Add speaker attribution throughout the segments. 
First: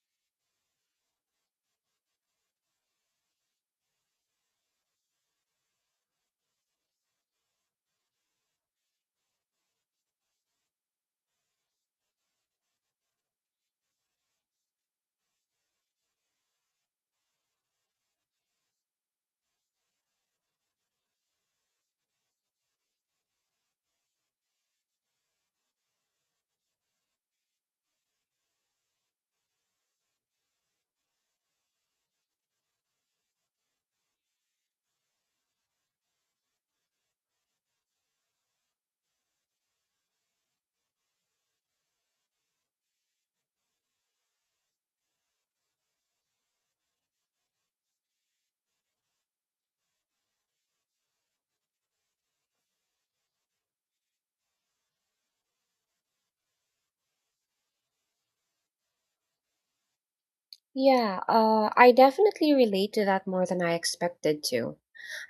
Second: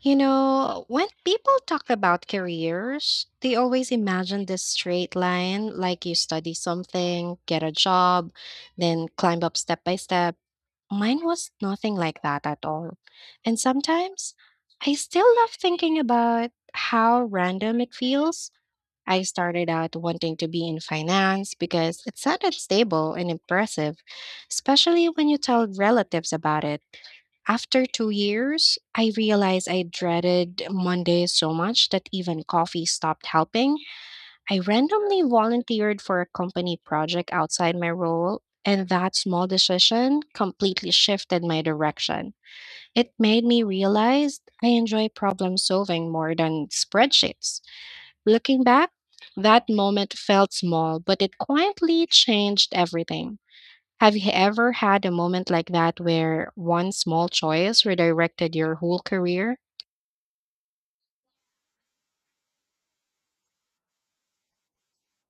Speaker 1: You know, when people talk about careers, they always imagine this straight line like you study something, get a job, then climb up step by step. Mine was nothing like that at all. And sometimes I still love thinking about how random it feels. I started out wanting to be in finance because it sounded stable and impressive, especially when you tell relatives about it. After 2 years, I realized I dreaded Mondays so much that even coffee stopped helping. I randomly volunteered for a company project outside my role, and that small decision completely shifted my direction. It made me realize I enjoy problem solving more than spreadsheets. Looking back, that moment felt small, but it quietly changed everything. Have you ever had a moment like that where one small choice redirected your whole career?
Speaker 2: Yeah, I definitely relate to that more than I expected to.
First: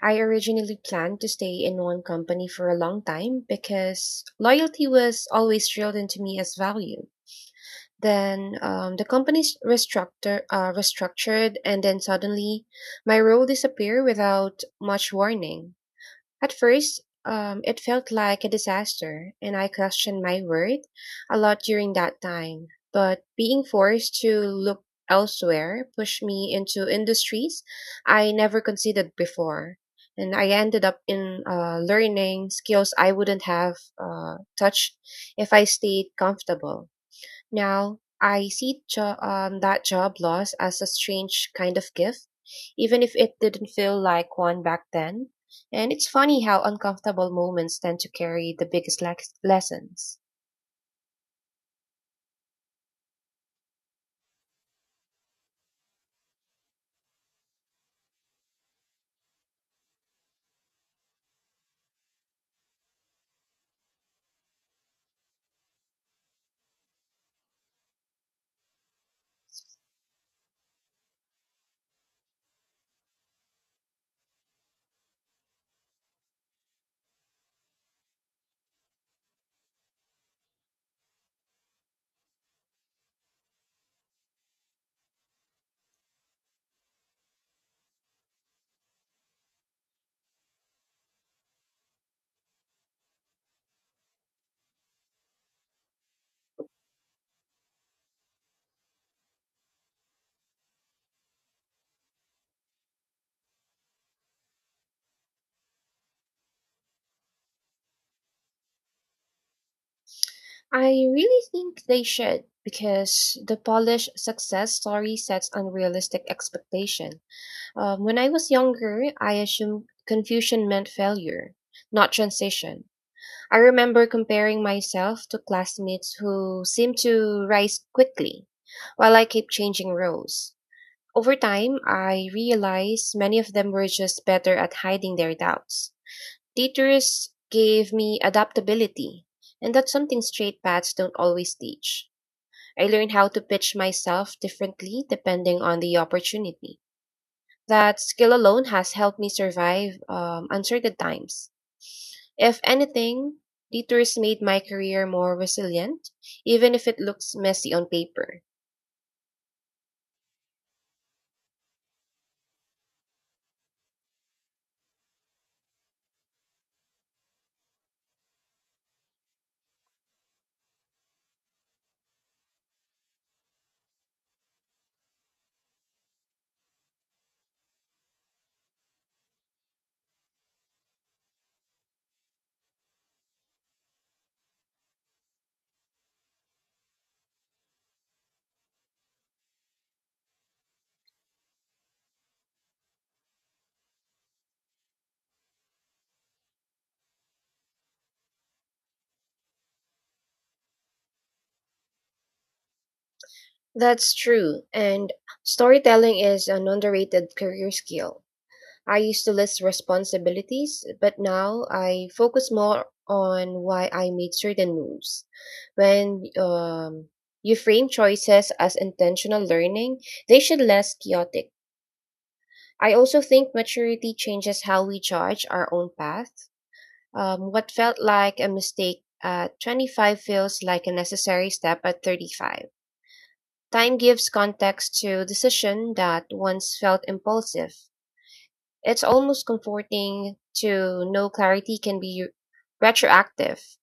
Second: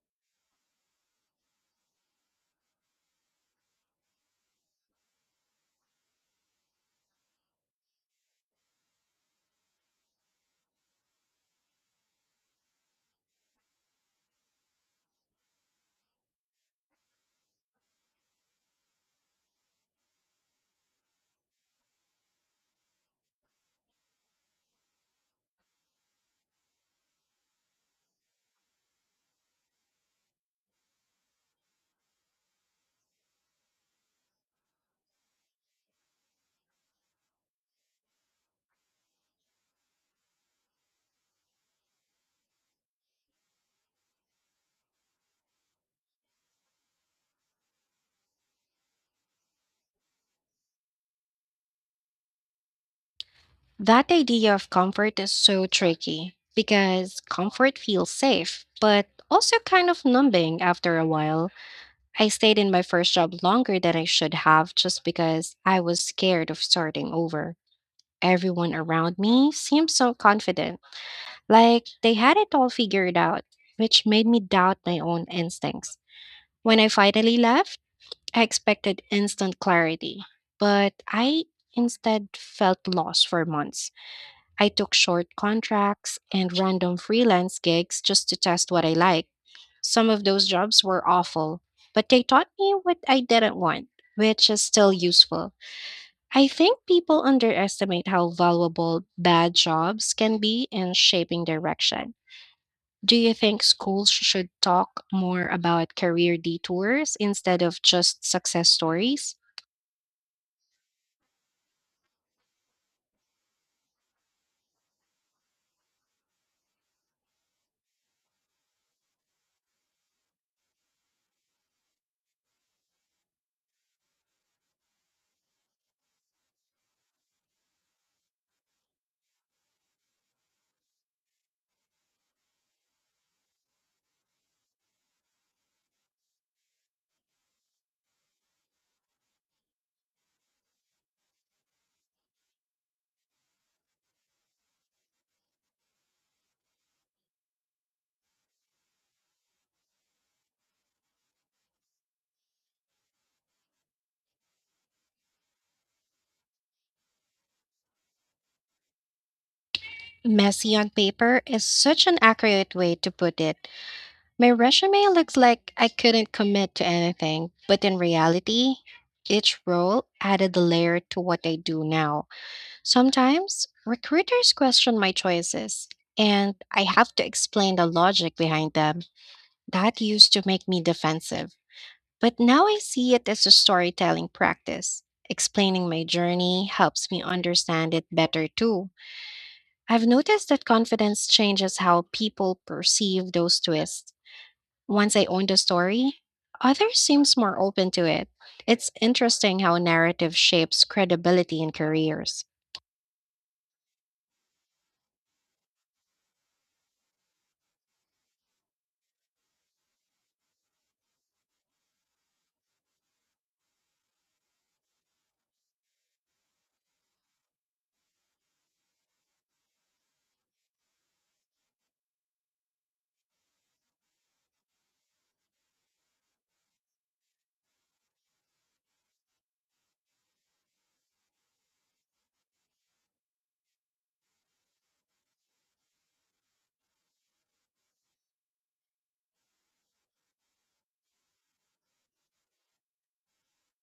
Speaker 2: I originally planned to stay in one company for a long time because loyalty was always drilled into me as value. Then the company s- restructure, restructured, and then suddenly my role disappeared without much warning. At first, it felt like a disaster, and I questioned my worth a lot during that time. But being forced to look elsewhere pushed me into industries I never considered before. And I ended up in learning skills I wouldn't have touched if I stayed comfortable. Now, I see that job loss as a strange kind of gift, even if it didn't feel like one back then. And it's funny how uncomfortable moments tend to carry the biggest lessons.
Speaker 1: That idea of comfort is so tricky because comfort feels safe, but also kind of numbing after a while. I stayed in my first job longer than I should have just because I was scared of starting over. Everyone around me seemed so confident, like they had it all figured out, which made me doubt my own instincts. When I finally left, I expected instant clarity, but I instead felt lost for months. I took short contracts and random freelance gigs just to test what I liked. Some of those jobs were awful, but they taught me what I didn't want, which is still useful. I think people underestimate how valuable bad jobs can be in shaping direction. Do you think schools should talk more about career detours instead of just success stories?
Speaker 2: I really think they should because the polished success story sets unrealistic expectation. When I was younger, I assumed confusion meant failure, not transition. I remember comparing myself to classmates who seemed to rise quickly, while I kept changing roles. Over time, I realized many of them were just better at hiding their doubts. Teachers gave me adaptability, and that's something straight paths don't always teach. I learned how to pitch myself differently depending on the opportunity. That skill alone has helped me survive uncertain times. If anything, detours made my career more resilient, even if it looks messy on paper.
Speaker 1: Messy on paper is such an accurate way to put it. My resume looks like I couldn't commit to anything, but in reality, each role added a layer to what I do now. Sometimes recruiters question my choices, and I have to explain the logic behind them. That used to make me defensive, but now I see it as a storytelling practice. Explaining my journey helps me understand it better too. I've noticed that confidence changes how people perceive those twists. Once I owned a story, others seems more open to it. It's interesting how narrative shapes credibility in careers.
Speaker 2: That's true, and storytelling is an underrated career skill. I used to list responsibilities, but now I focus more on why I made certain moves. When you frame choices as intentional learning, they should less chaotic. I also think maturity changes how we judge our own path. What felt like a mistake at 25 feels like a necessary step at 35. Time gives context to decision that once felt impulsive. It's almost comforting to know clarity can be retroactive.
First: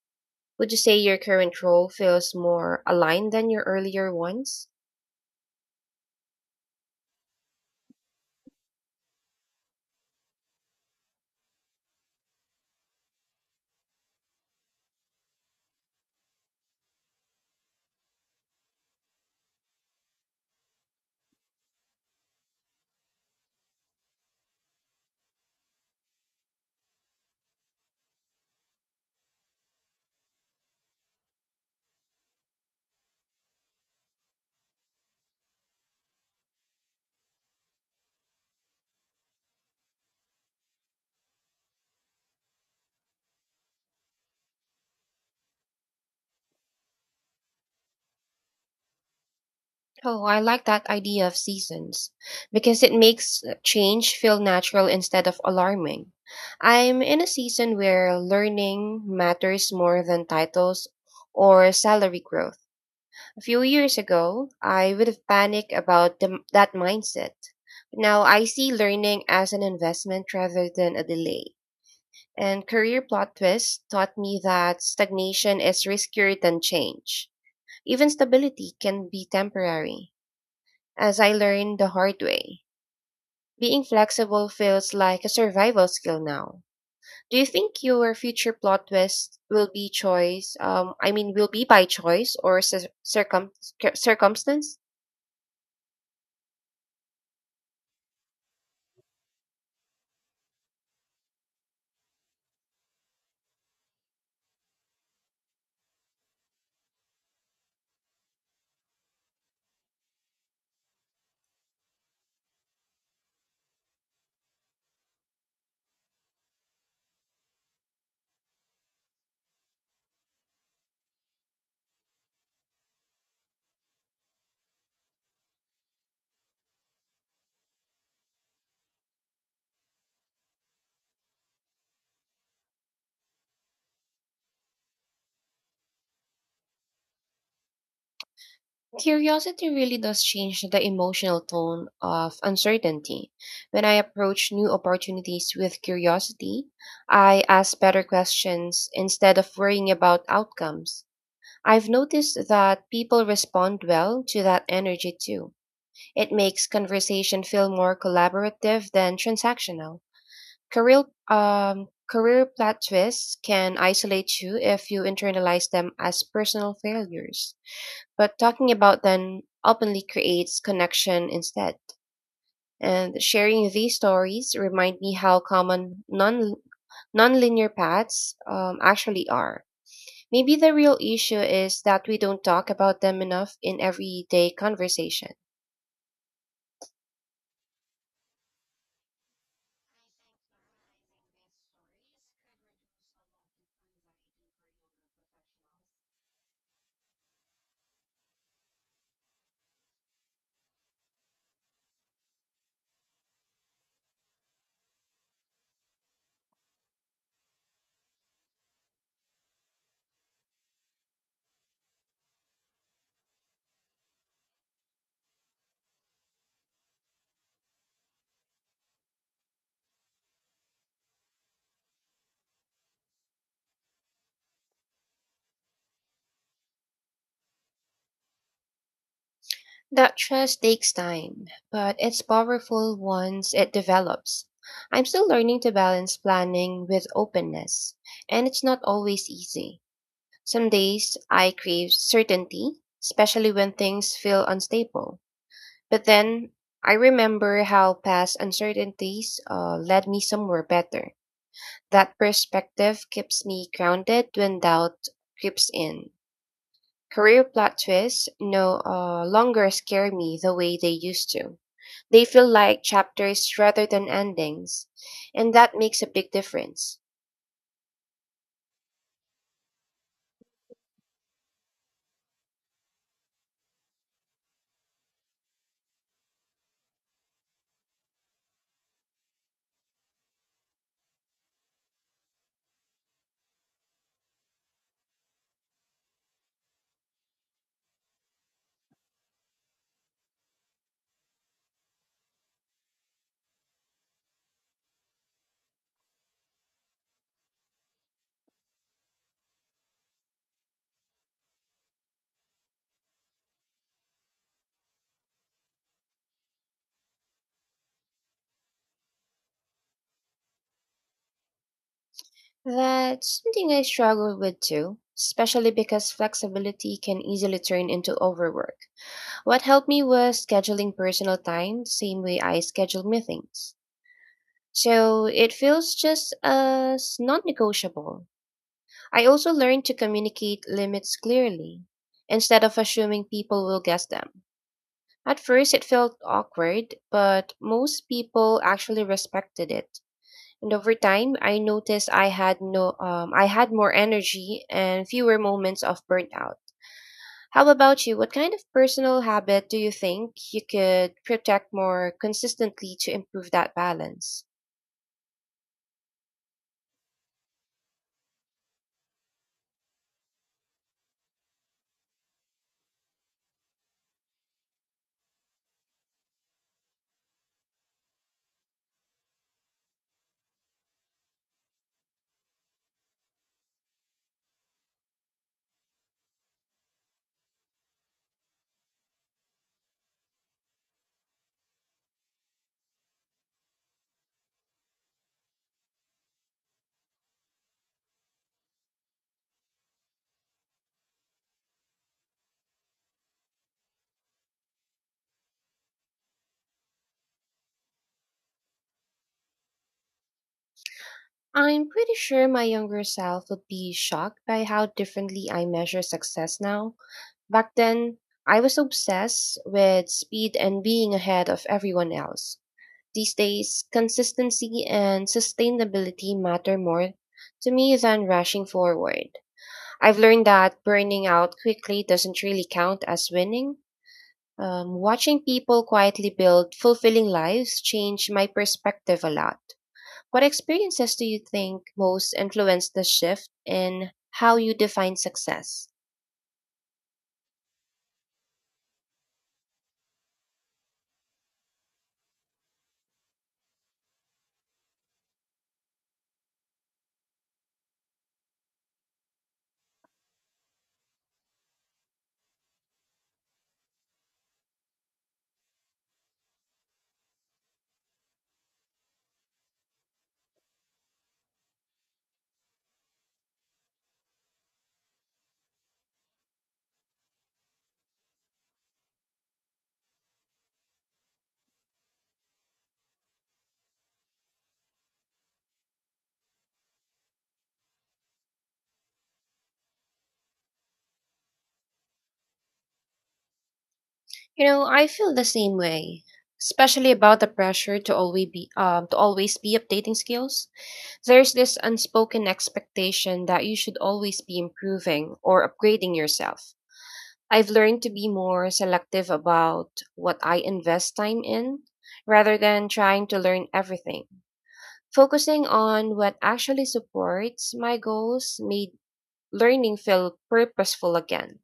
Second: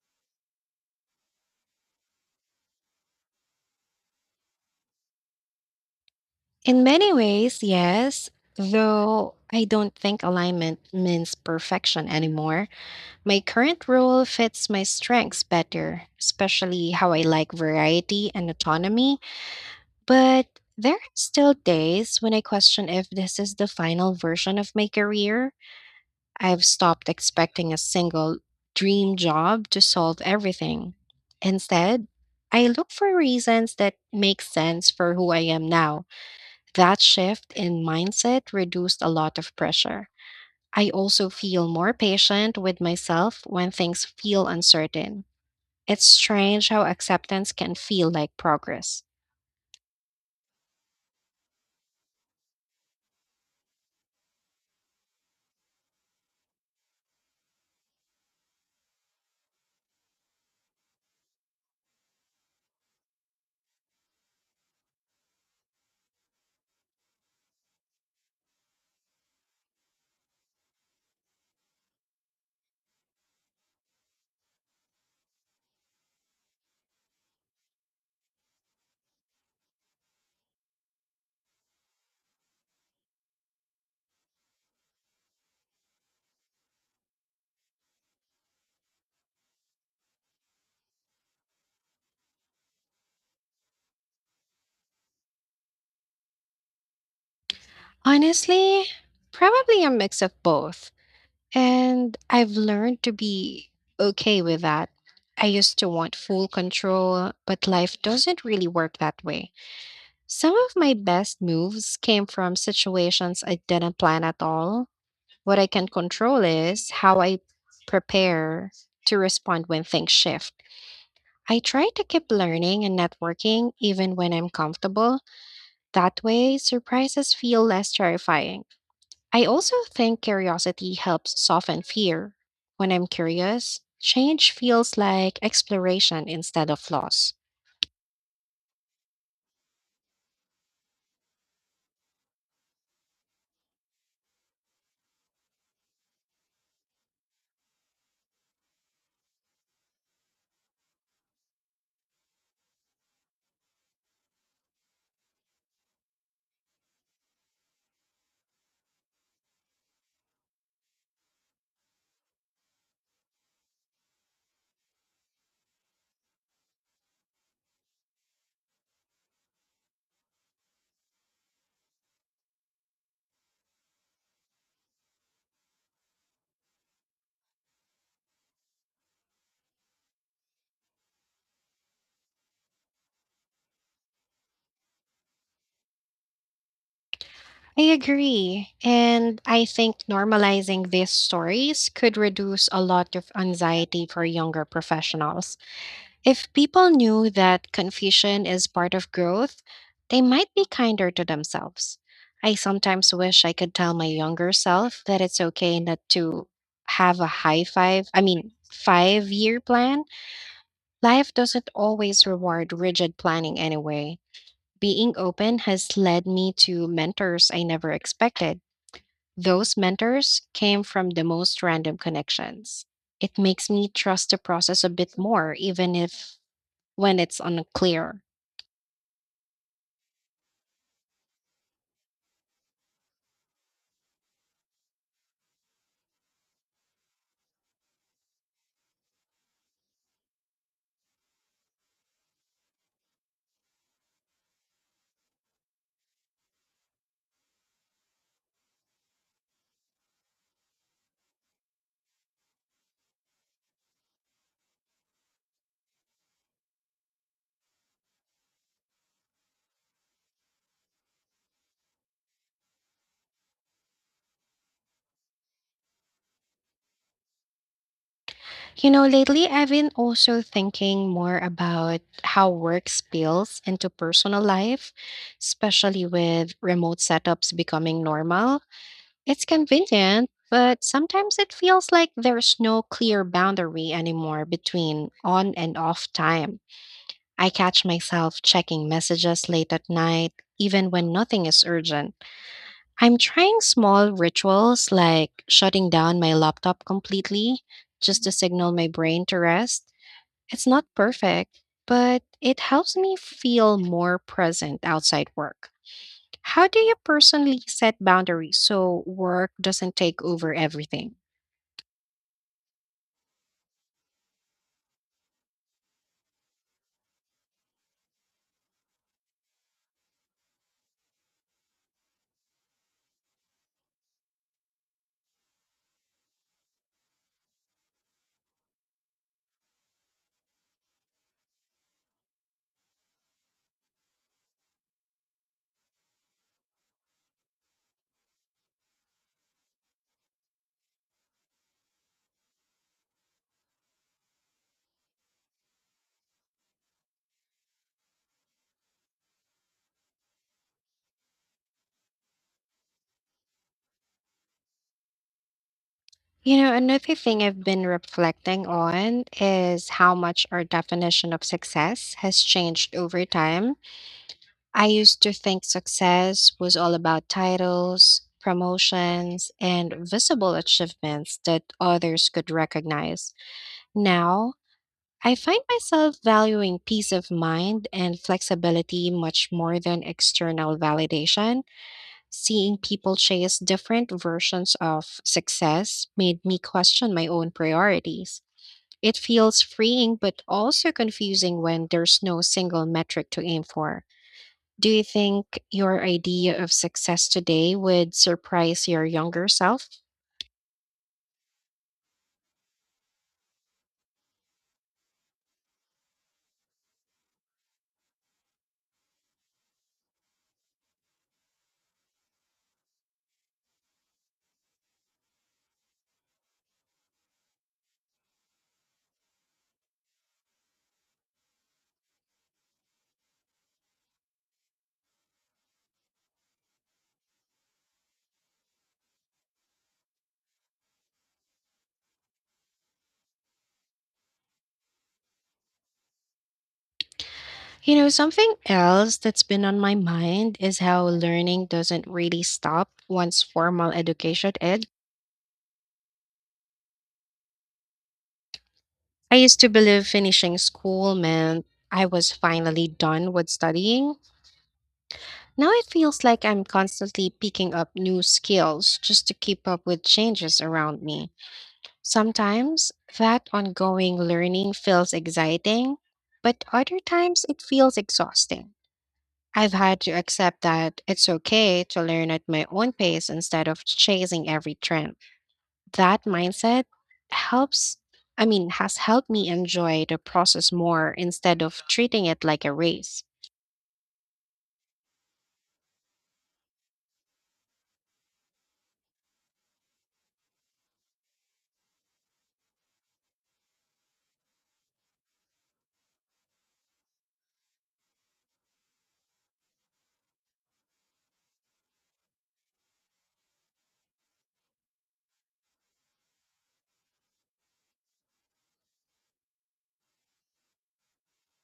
Speaker 2: Would you say your current role feels more aligned than your earlier ones?
Speaker 1: In many ways, yes, though I don't think alignment means perfection anymore. My current role fits my strengths better, especially how I like variety and autonomy. But there are still days when I question if this is the final version of my career. I've stopped expecting a single dream job to solve everything. Instead, I look for reasons that make sense for who I am now. That shift in mindset reduced a lot of pressure. I also feel more patient with myself when things feel uncertain. It's strange how acceptance can feel like progress.
Speaker 2: Oh, I like that idea of seasons because it makes change feel natural instead of alarming. I'm in a season where learning matters more than titles or salary growth. A few years ago, I would have panicked about that mindset. Now I see learning as an investment rather than a delay. And career plot twist taught me that stagnation is riskier than change. Even stability can be temporary as I learned the hard way. Being flexible feels like a survival skill now. Do you think your future plot twist will be choice? I mean, will be by choice or circumstance?
Speaker 1: Honestly, probably a mix of both. And I've learned to be okay with that. I used to want full control, but life doesn't really work that way. Some of my best moves came from situations I didn't plan at all. What I can control is how I prepare to respond when things shift. I try to keep learning and networking even when I'm comfortable. That way, surprises feel less terrifying. I also think curiosity helps soften fear. When I'm curious, change feels like exploration instead of loss.
Speaker 2: Curiosity really does change the emotional tone of uncertainty. When I approach new opportunities with curiosity, I ask better questions instead of worrying about outcomes. I've noticed that people respond well to that energy too. It makes conversation feel more collaborative than transactional. Career, career plot twists can isolate you if you internalize them as personal failures. But talking about them openly creates connection instead. And sharing these stories remind me how common nonlinear paths actually are. Maybe the real issue is that we don't talk about them enough in everyday conversation.
Speaker 1: I agree. And I think normalizing these stories could reduce a lot of anxiety for younger professionals. If people knew that confusion is part of growth, they might be kinder to themselves. I sometimes wish I could tell my younger self that it's okay not to have a high five, I mean, 5 year plan. Life doesn't always reward rigid planning anyway. Being open has led me to mentors I never expected. Those mentors came from the most random connections. It makes me trust the process a bit more, even if when it's unclear.
Speaker 2: That trust takes time, but it's powerful once it develops. I'm still learning to balance planning with openness, and it's not always easy. Some days I crave certainty, especially when things feel unstable. But then I remember how past uncertainties led me somewhere better. That perspective keeps me grounded when doubt creeps in. Career plot twists no longer scare me the way they used to. They feel like chapters rather than endings, and that makes a big difference.
Speaker 1: You know, lately I've been also thinking more about how work spills into personal life, especially with remote setups becoming normal. It's convenient, but sometimes it feels like there's no clear boundary anymore between on and off time. I catch myself checking messages late at night, even when nothing is urgent. I'm trying small rituals like shutting down my laptop completely just to signal my brain to rest. It's not perfect, but it helps me feel more present outside work. How do you personally set boundaries so work doesn't take over everything?
Speaker 2: That's something I struggle with too, especially because flexibility can easily turn into overwork. What helped me was scheduling personal time the same way I schedule meetings, so it feels just as non negotiable. I also learned to communicate limits clearly instead of assuming people will guess them. At first, it felt awkward, but most people actually respected it. And over time, I noticed I had no, I had more energy and fewer moments of burnout. How about you? What kind of personal habit do you think you could protect more consistently to improve that balance?
Speaker 1: You know, another thing I've been reflecting on is how much our definition of success has changed over time. I used to think success was all about titles, promotions, and visible achievements that others could recognize. Now, I find myself valuing peace of mind and flexibility much more than external validation. Seeing people chase different versions of success made me question my own priorities. It feels freeing but also confusing when there's no single metric to aim for. Do you think your idea of success today would surprise your younger self?
Speaker 2: I'm pretty sure my younger self would be shocked by how differently I measure success now. Back then, I was obsessed with speed and being ahead of everyone else. These days, consistency and sustainability matter more to me than rushing forward. I've learned that burning out quickly doesn't really count as winning. Watching people quietly build fulfilling lives changed my perspective a lot. What experiences do you think most influenced the shift in how you define success?
Speaker 1: You know, something else that's been on my mind is how learning doesn't really stop once formal education ends. I used to believe finishing school meant I was finally done with studying. Now it feels like I'm constantly picking up new skills just to keep up with changes around me. Sometimes that ongoing learning feels exciting, but other times it feels exhausting. I've had to accept that it's okay to learn at my own pace instead of chasing every trend. That mindset helps, has helped me enjoy the process more instead of treating it like a race.
Speaker 2: You know, I feel the same way, especially about the pressure to always be updating skills. There's this unspoken expectation that you should always be improving or upgrading yourself. I've learned to be more selective about what I invest time in rather than trying to learn everything. Focusing on what actually supports my goals made learning feel purposeful again.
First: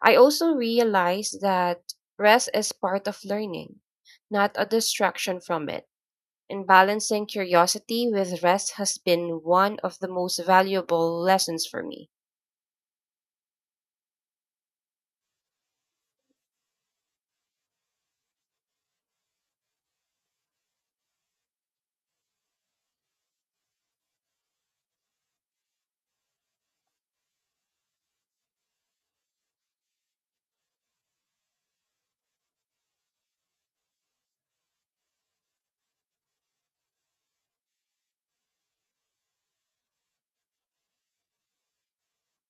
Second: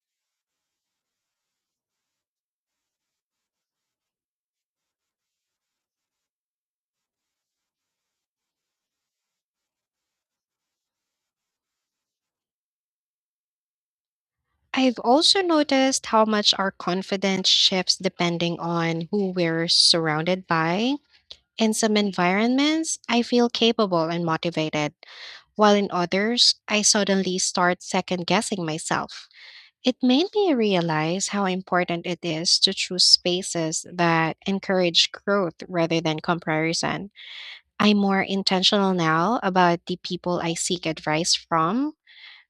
Speaker 2: I also realized that rest is part of learning, not a distraction from it, and balancing curiosity with rest has been one of the most valuable lessons for me.
Speaker 1: I've also noticed how much our confidence shifts depending on who we're surrounded by. In some environments, I feel capable and motivated, while in others, I suddenly start second guessing myself. It made me realize how important it is to choose spaces that encourage growth rather than comparison. I'm more intentional now about the people I seek advice from.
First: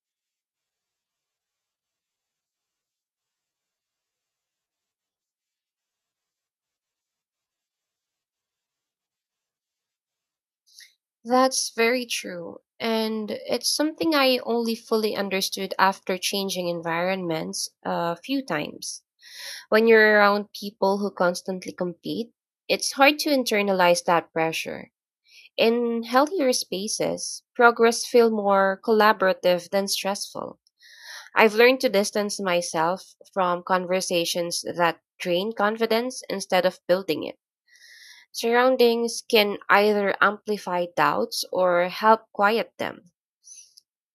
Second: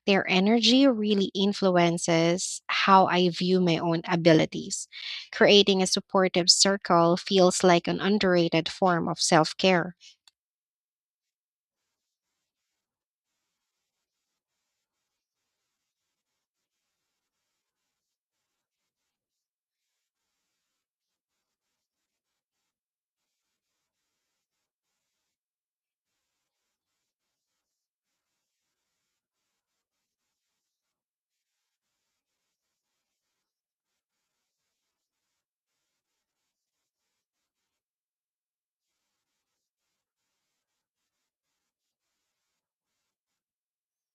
Speaker 1: Their energy really influences how I view my own abilities. Creating a supportive circle feels like an underrated form of self care.
Speaker 2: That's very true. And it's something I only fully understood after changing environments a few times. When you're around people who constantly compete, it's hard to internalize that pressure. In healthier spaces, progress feels more collaborative than stressful. I've learned to distance myself from conversations that drain confidence instead of building it. Surroundings can either amplify doubts or help quiet them.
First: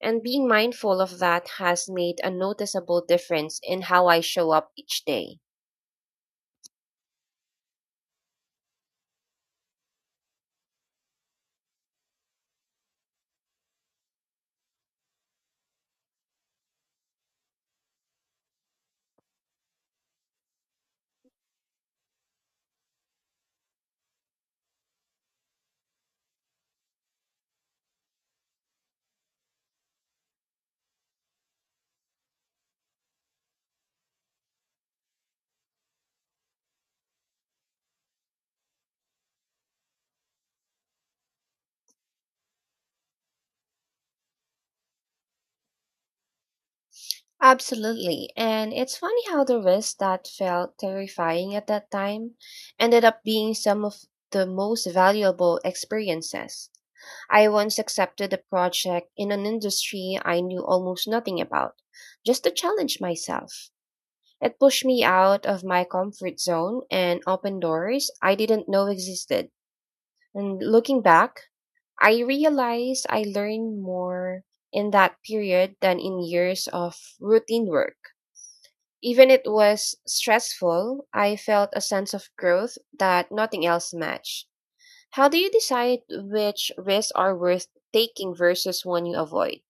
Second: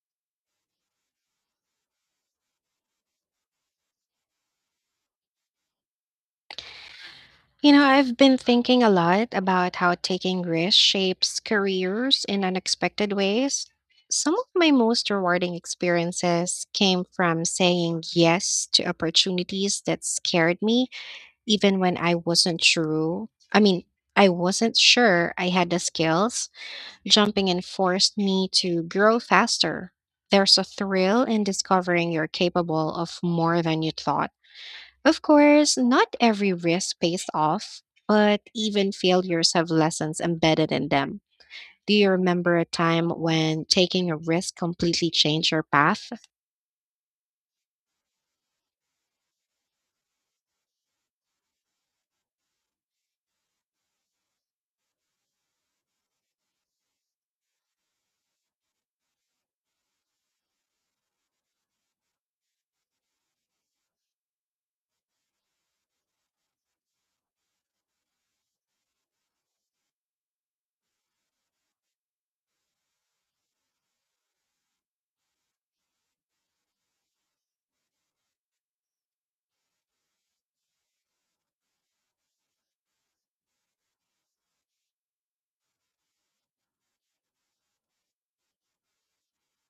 Speaker 2: And being mindful of that has made a noticeable difference in how I show up each day.
Speaker 1: You know, I've been thinking a lot about how taking risks shapes careers in unexpected ways. Some of my most rewarding experiences came from saying yes to opportunities that scared me, even when I wasn't sure. I mean, I wasn't sure I had the skills. Jumping in forced me to grow faster. There's a thrill in discovering you're capable of more than you thought. Of course, not every risk pays off, but even failures have lessons embedded in them. Do you remember a time when taking a risk completely changed your path?
Speaker 2: Absolutely. And it's funny how the risk that felt terrifying at that time ended up being some of the most valuable experiences. I once accepted a project in an industry I knew almost nothing about, just to challenge myself. It pushed me out of my comfort zone and opened doors I didn't know existed. And looking back, I realized I learned more in that period than in years of routine work. Even it was stressful, I felt a sense of growth that nothing else matched. How do you decide which risks are worth taking versus one you avoid?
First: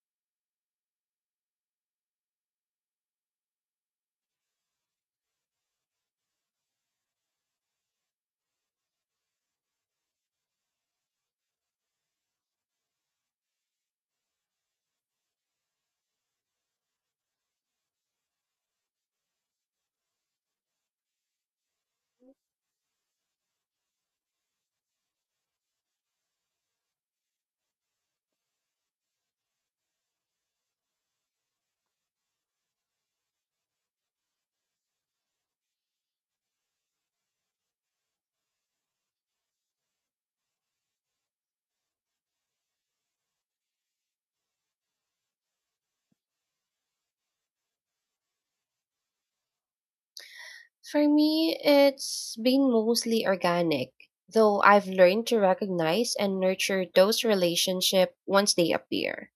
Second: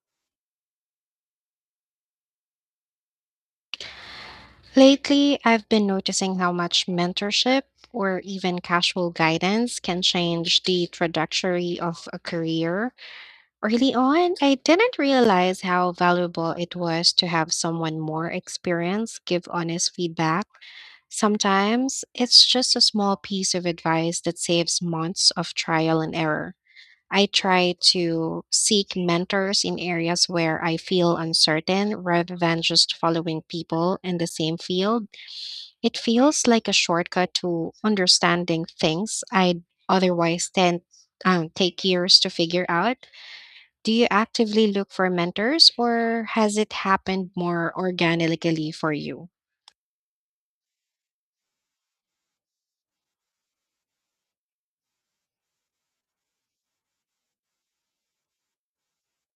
Speaker 1: Lately, I've been noticing how much mentorship or even casual guidance can change the trajectory of a career. Early on, I didn't realize how valuable it was to have someone more experienced give honest feedback. Sometimes it's just a small piece of advice that saves months of trial and error. I try to seek mentors in areas where I feel uncertain rather than just following people in the same field. It feels like a shortcut to understanding things I'd otherwise tend take years to figure out. Do you actively look for mentors or has it happened more organically for you?
Speaker 2: For me, it's been mostly organic, though I've learned to recognize and nurture those relationships once they appear.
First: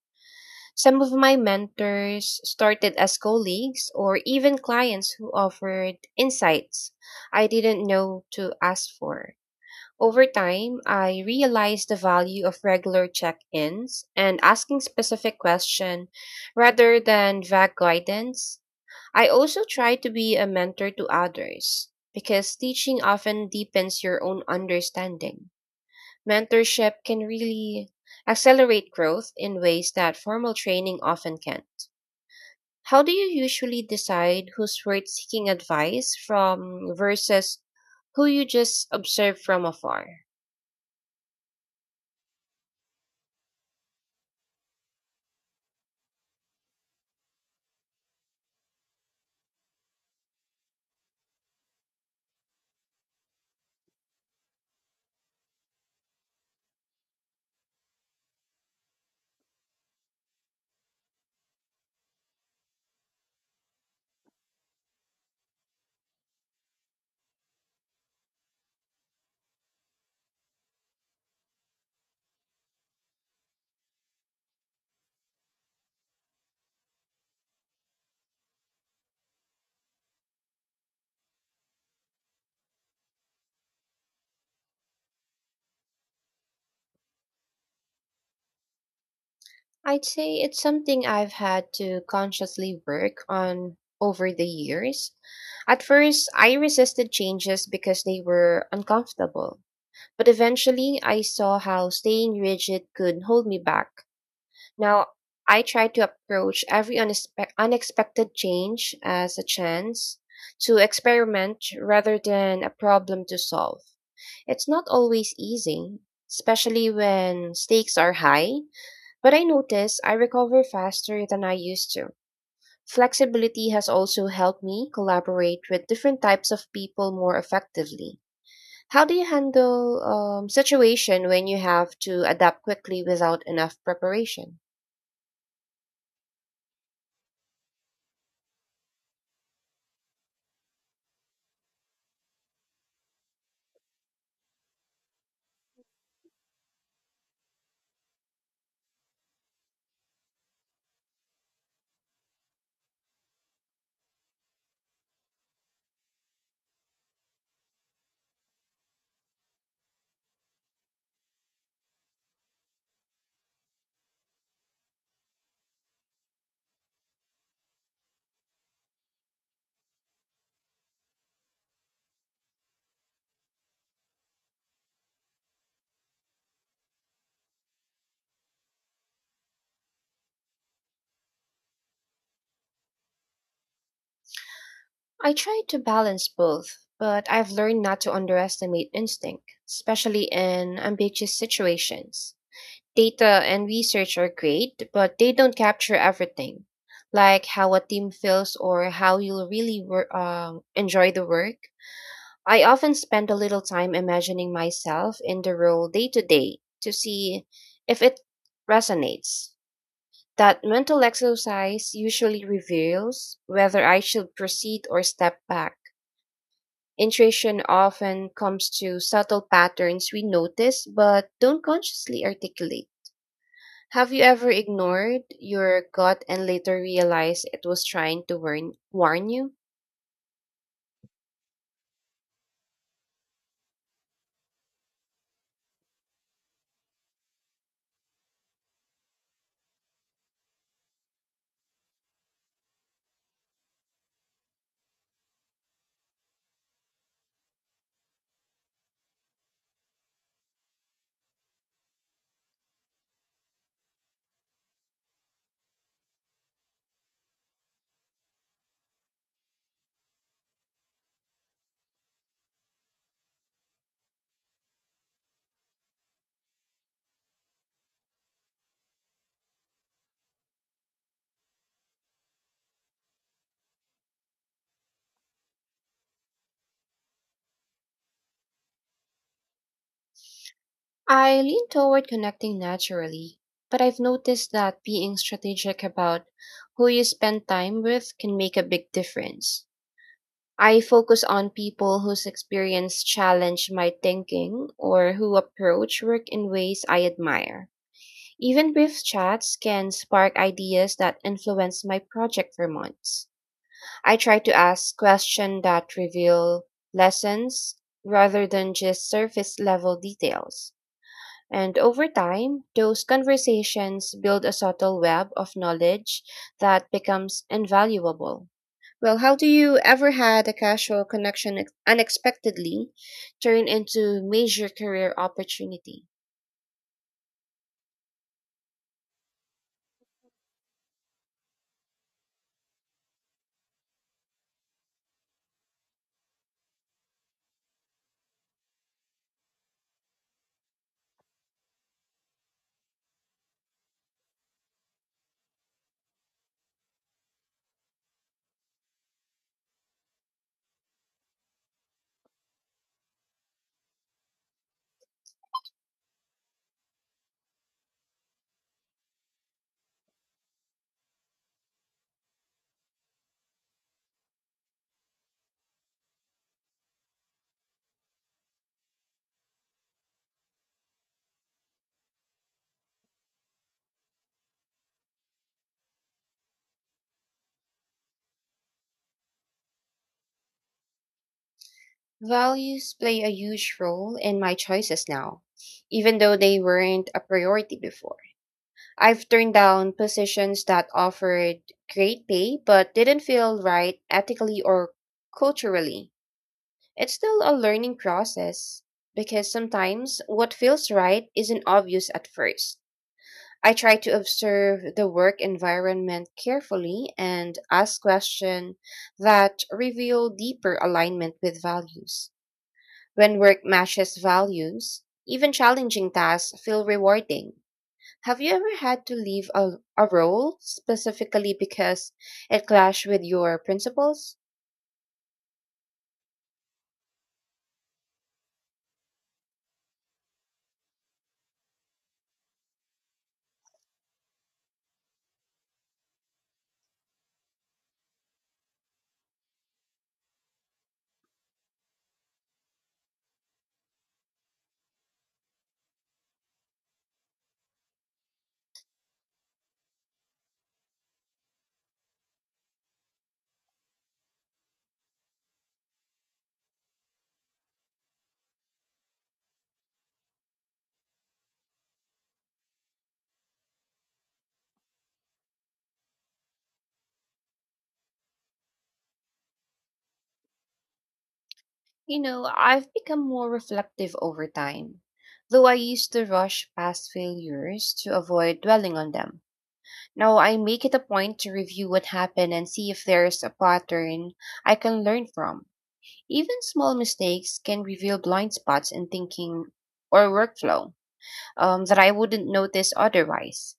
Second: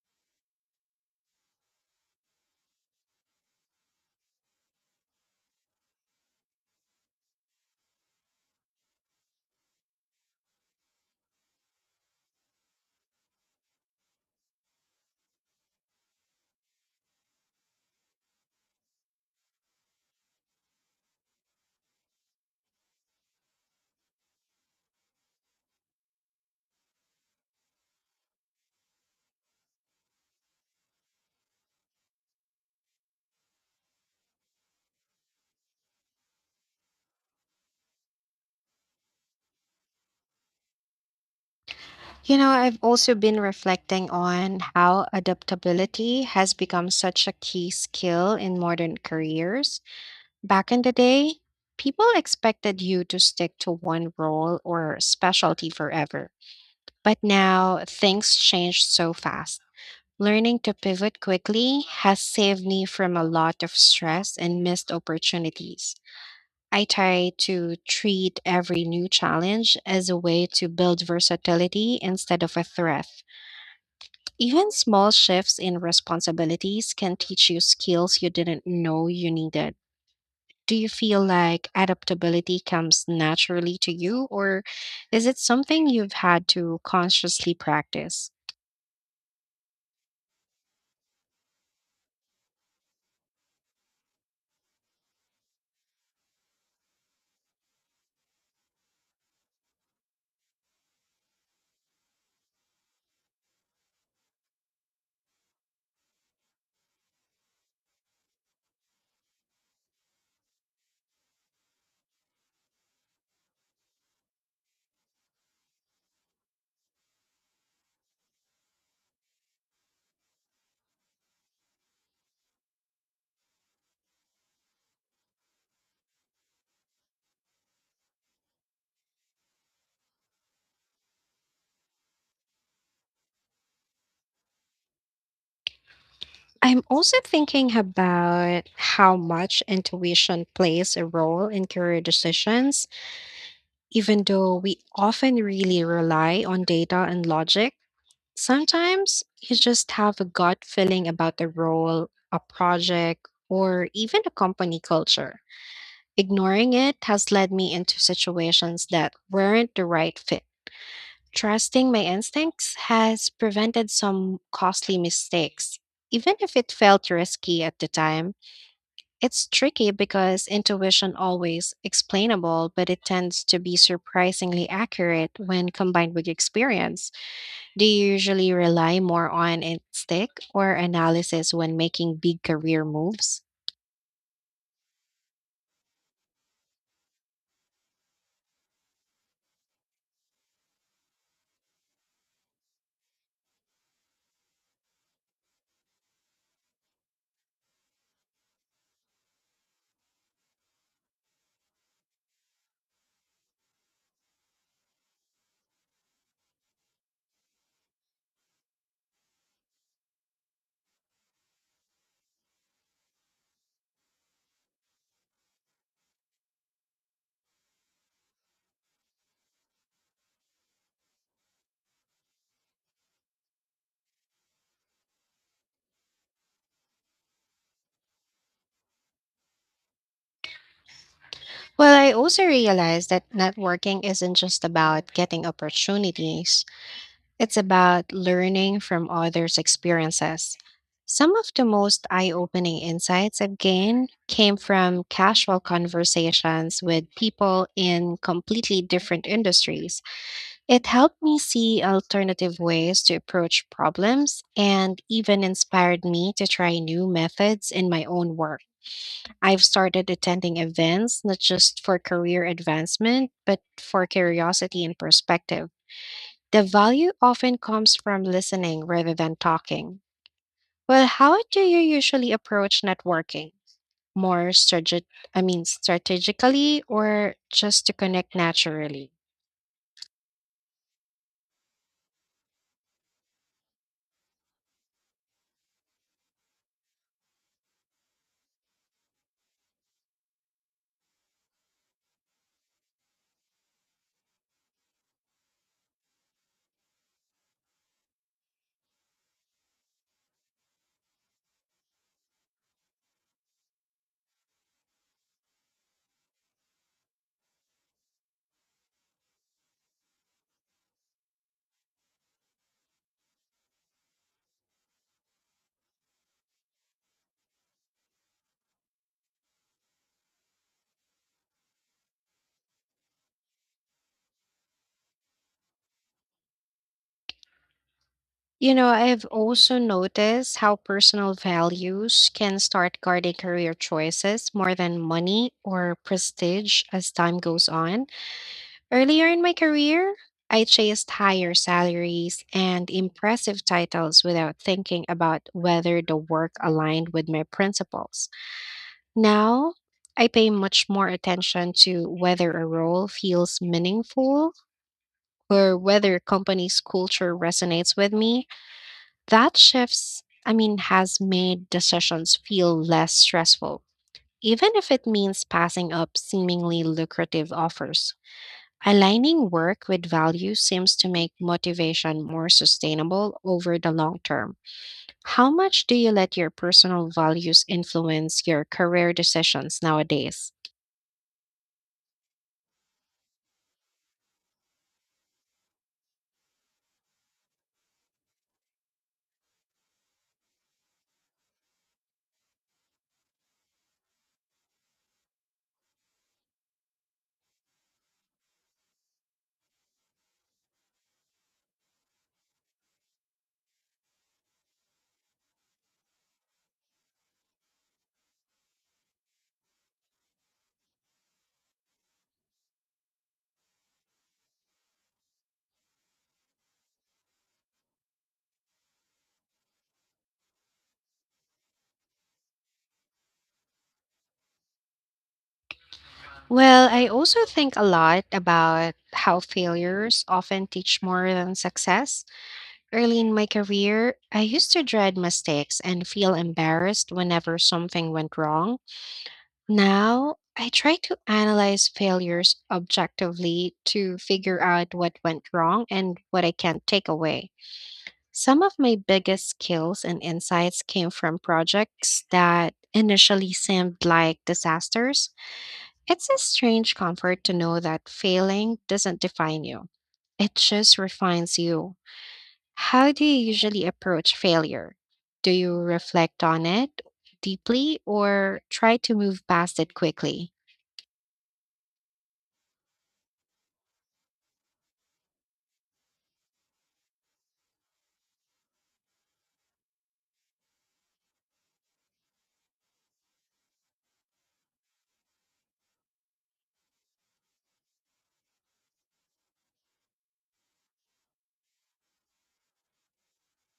Speaker 2: Some of my mentors started as colleagues or even clients who offered insights I didn't know to ask for. Over time, I realized the value of regular check-ins and asking specific questions rather than vague guidance. I also try to be a mentor to others because teaching often deepens your own understanding. Mentorship can really accelerate growth in ways that formal training often can. How do you usually decide who's worth seeking advice from versus who you just observe from afar?
Speaker 1: You know, I've also been reflecting on how adaptability has become such a key skill in modern careers. Back in the day, people expected you to stick to one role or specialty forever. But now things change so fast. Learning to pivot quickly has saved me from a lot of stress and missed opportunities. I try to treat every new challenge as a way to build versatility instead of a threat. Even small shifts in responsibilities can teach you skills you didn't know you needed. Do you feel like adaptability comes naturally to you, or is it something you've had to consciously practice?
Speaker 2: I'd say it's something I've had to consciously work on over the years. At first, I resisted changes because they were uncomfortable, but eventually I saw how staying rigid could hold me back. Now, I try to approach every unexpected change as a chance to experiment rather than a problem to solve. It's not always easy, especially when stakes are high, but I notice I recover faster than I used to. Flexibility has also helped me collaborate with different types of people more effectively. How do you handle situation when you have to adapt quickly without enough preparation?
Speaker 1: I'm also thinking about how much intuition plays a role in career decisions. Even though we often really rely on data and logic, sometimes you just have a gut feeling about a role, a project, or even a company culture. Ignoring it has led me into situations that weren't the right fit. Trusting my instincts has prevented some costly mistakes, even if it felt risky at the time. It's tricky because intuition always explainable, but it tends to be surprisingly accurate when combined with experience. Do you usually rely more on instinct or analysis when making big career moves?
Speaker 2: I try to balance both, but I've learned not to underestimate instinct, especially in ambiguous situations. Data and research are great, but they don't capture everything, like how a team feels or how you'll really enjoy the work. I often spend a little time imagining myself in the role day to day to see if it resonates. That mental exercise usually reveals whether I should proceed or step back. Intuition often comes to subtle patterns we notice but don't consciously articulate. Have you ever ignored your gut and later realized it was trying to warn you?
Speaker 1: Well, I also realized that networking isn't just about getting opportunities. It's about learning from others' experiences. Some of the most eye opening insights I've gained came from casual conversations with people in completely different industries. It helped me see alternative ways to approach problems and even inspired me to try new methods in my own work. I've started attending events not just for career advancement, but for curiosity and perspective. The value often comes from listening rather than talking. Well, how do you usually approach networking? More strategic, I mean, strategically or just to connect naturally?
Speaker 2: I lean toward connecting naturally, but I've noticed that being strategic about who you spend time with can make a big difference. I focus on people whose experience challenge my thinking or who approach work in ways I admire. Even brief chats can spark ideas that influence my project for months. I try to ask questions that reveal lessons rather than just surface level details. And over time, those conversations build a subtle web of knowledge that becomes invaluable. Well, how do you ever had a casual connection unexpectedly turn into major career opportunity?
Speaker 1: You know, I've also noticed how personal values can start guarding career choices more than money or prestige as time goes on. Earlier in my career, I chased higher salaries and impressive titles without thinking about whether the work aligned with my principles. Now, I pay much more attention to whether a role feels meaningful or whether a company's culture resonates with me. That shifts, I mean, has made decisions feel less stressful, even if it means passing up seemingly lucrative offers. Aligning work with values seems to make motivation more sustainable over the long term. How much do you let your personal values influence your career decisions nowadays?
Speaker 2: Values play a huge role in my choices now, even though they weren't a priority before. I've turned down positions that offered great pay but didn't feel right ethically or culturally. It's still a learning process because sometimes what feels right isn't obvious at first. I try to observe the work environment carefully and ask questions that reveal deeper alignment with values. When work matches values, even challenging tasks feel rewarding. Have you ever had to leave a role specifically because it clashed with your principles?
Speaker 1: Well, I also think a lot about how failures often teach more than success. Early in my career, I used to dread mistakes and feel embarrassed whenever something went wrong. Now, I try to analyze failures objectively to figure out what went wrong and what I can take away. Some of my biggest skills and insights came from projects that initially seemed like disasters. It's a strange comfort to know that failing doesn't define you, it just refines you. How do you usually approach failure? Do you reflect on it deeply or try to move past it quickly?
Speaker 2: You know, I've become more reflective over time, though I used to rush past failures to avoid dwelling on them. Now I make it a point to review what happened and see if there's a pattern I can learn from. Even small mistakes can reveal blind spots in thinking or workflow that I wouldn't notice otherwise.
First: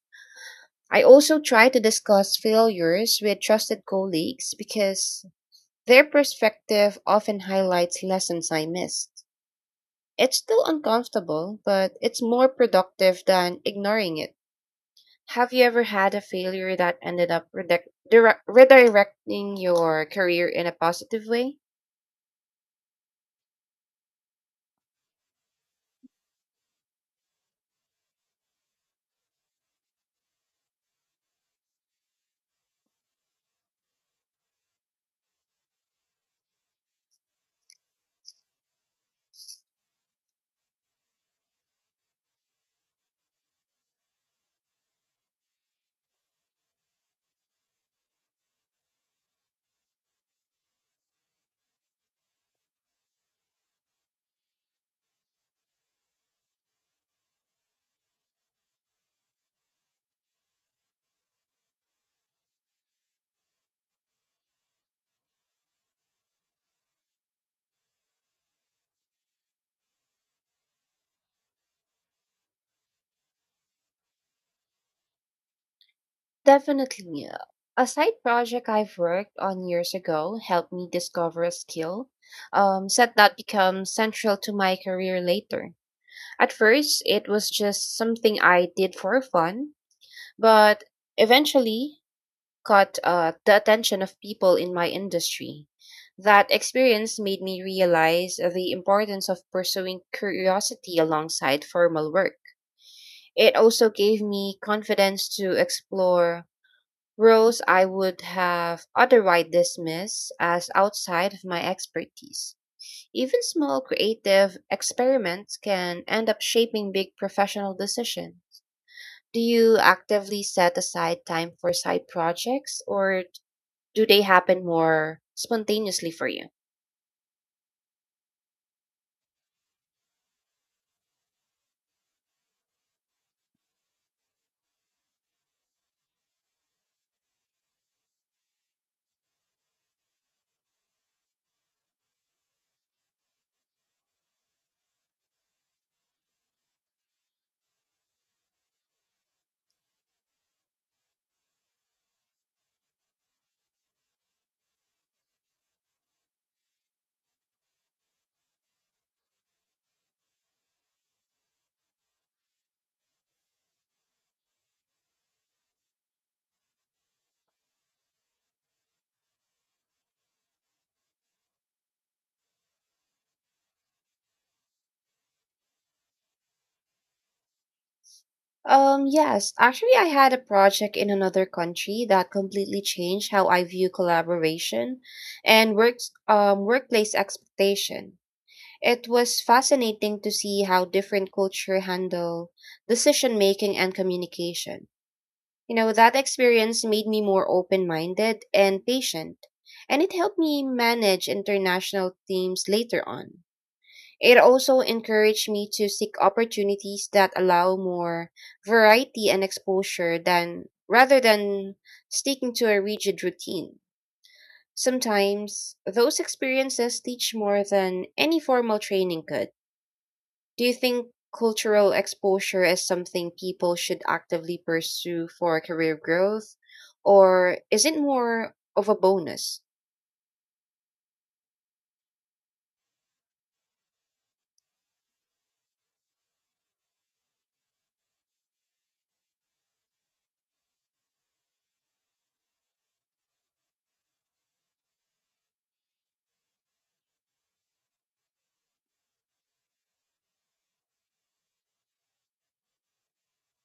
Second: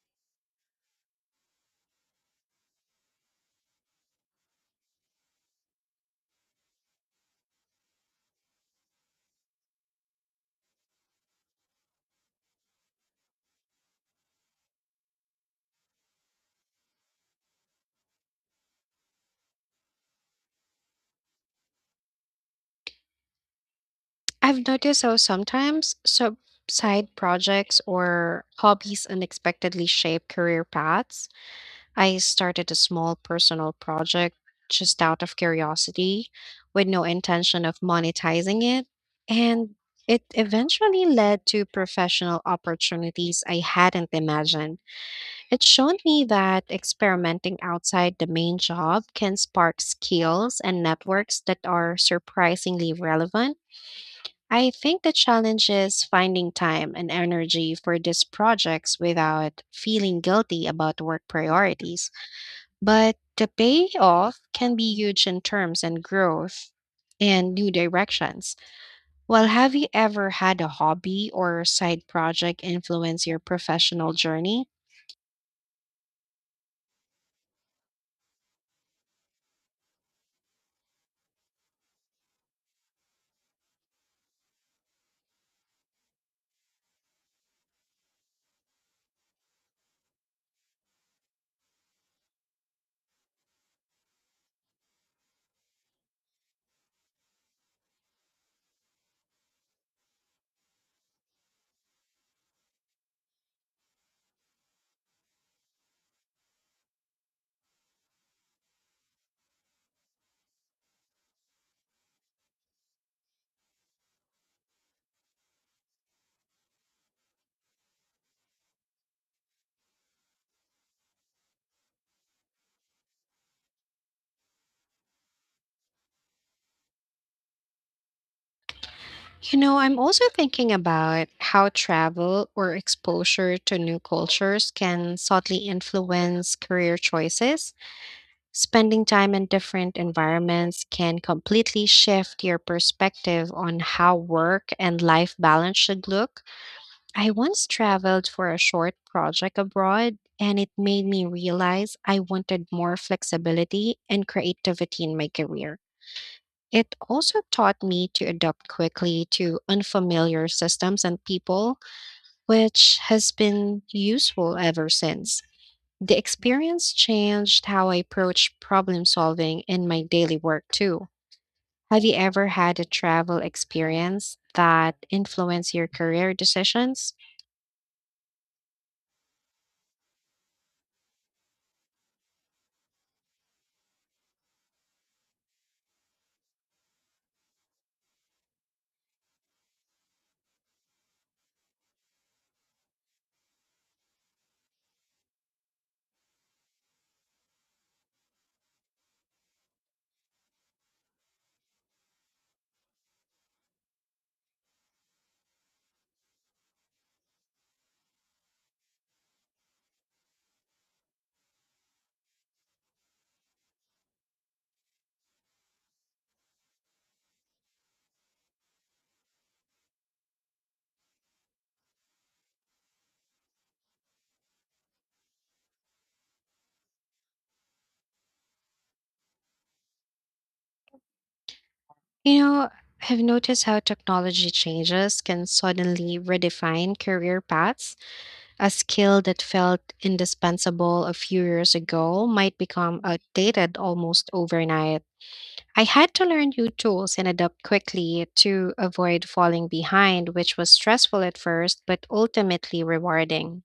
Speaker 2: I also try to discuss failures with trusted colleagues because their perspective often highlights lessons I missed. It's still uncomfortable, but it's more productive than ignoring it. Have you ever had a failure that ended up redirecting your career in a positive way?
Speaker 1: I've noticed how sometimes sub side projects or hobbies unexpectedly shape career paths. I started a small personal project just out of curiosity with no intention of monetizing it. And it eventually led to professional opportunities I hadn't imagined. It showed me that experimenting outside the main job can spark skills and networks that are surprisingly relevant. I think the challenge is finding time and energy for these projects without feeling guilty about work priorities. But the payoff can be huge in terms and growth and new directions. Well, have you ever had a hobby or side project influence your professional journey?
Speaker 2: Definitely. Yeah. A side project I've worked on years ago helped me discover a skill set that becomes central to my career later. At first, it was just something I did for fun, but eventually caught the attention of people in my industry. That experience made me realize the importance of pursuing curiosity alongside formal work. It also gave me confidence to explore roles I would have otherwise dismissed as outside of my expertise. Even small creative experiments can end up shaping big professional decisions. Do you actively set aside time for side projects or do they happen more spontaneously for you?
Speaker 1: You know, I'm also thinking about how travel or exposure to new cultures can subtly influence career choices. Spending time in different environments can completely shift your perspective on how work and life balance should look. I once traveled for a short project abroad, and it made me realize I wanted more flexibility and creativity in my career. It also taught me to adapt quickly to unfamiliar systems and people, which has been useful ever since. The experience changed how I approach problem solving in my daily work too. Have you ever had a travel experience that influenced your career decisions?
Speaker 2: Yes, actually, I had a project in another country that completely changed how I view collaboration and workplace expectation. It was fascinating to see how different culture handle decision making and communication. You know, that experience made me more open minded and patient, and it helped me manage international teams later on. It also encouraged me to seek opportunities that allow more variety and exposure than rather than sticking to a rigid routine. Sometimes those experiences teach more than any formal training could. Do you think cultural exposure is something people should actively pursue for career growth, or is it more of a bonus?
Speaker 1: You know, I have noticed how technology changes can suddenly redefine career paths. A skill that felt indispensable a few years ago might become outdated almost overnight. I had to learn new tools and adapt quickly to avoid falling behind, which was stressful at first, but ultimately rewarding.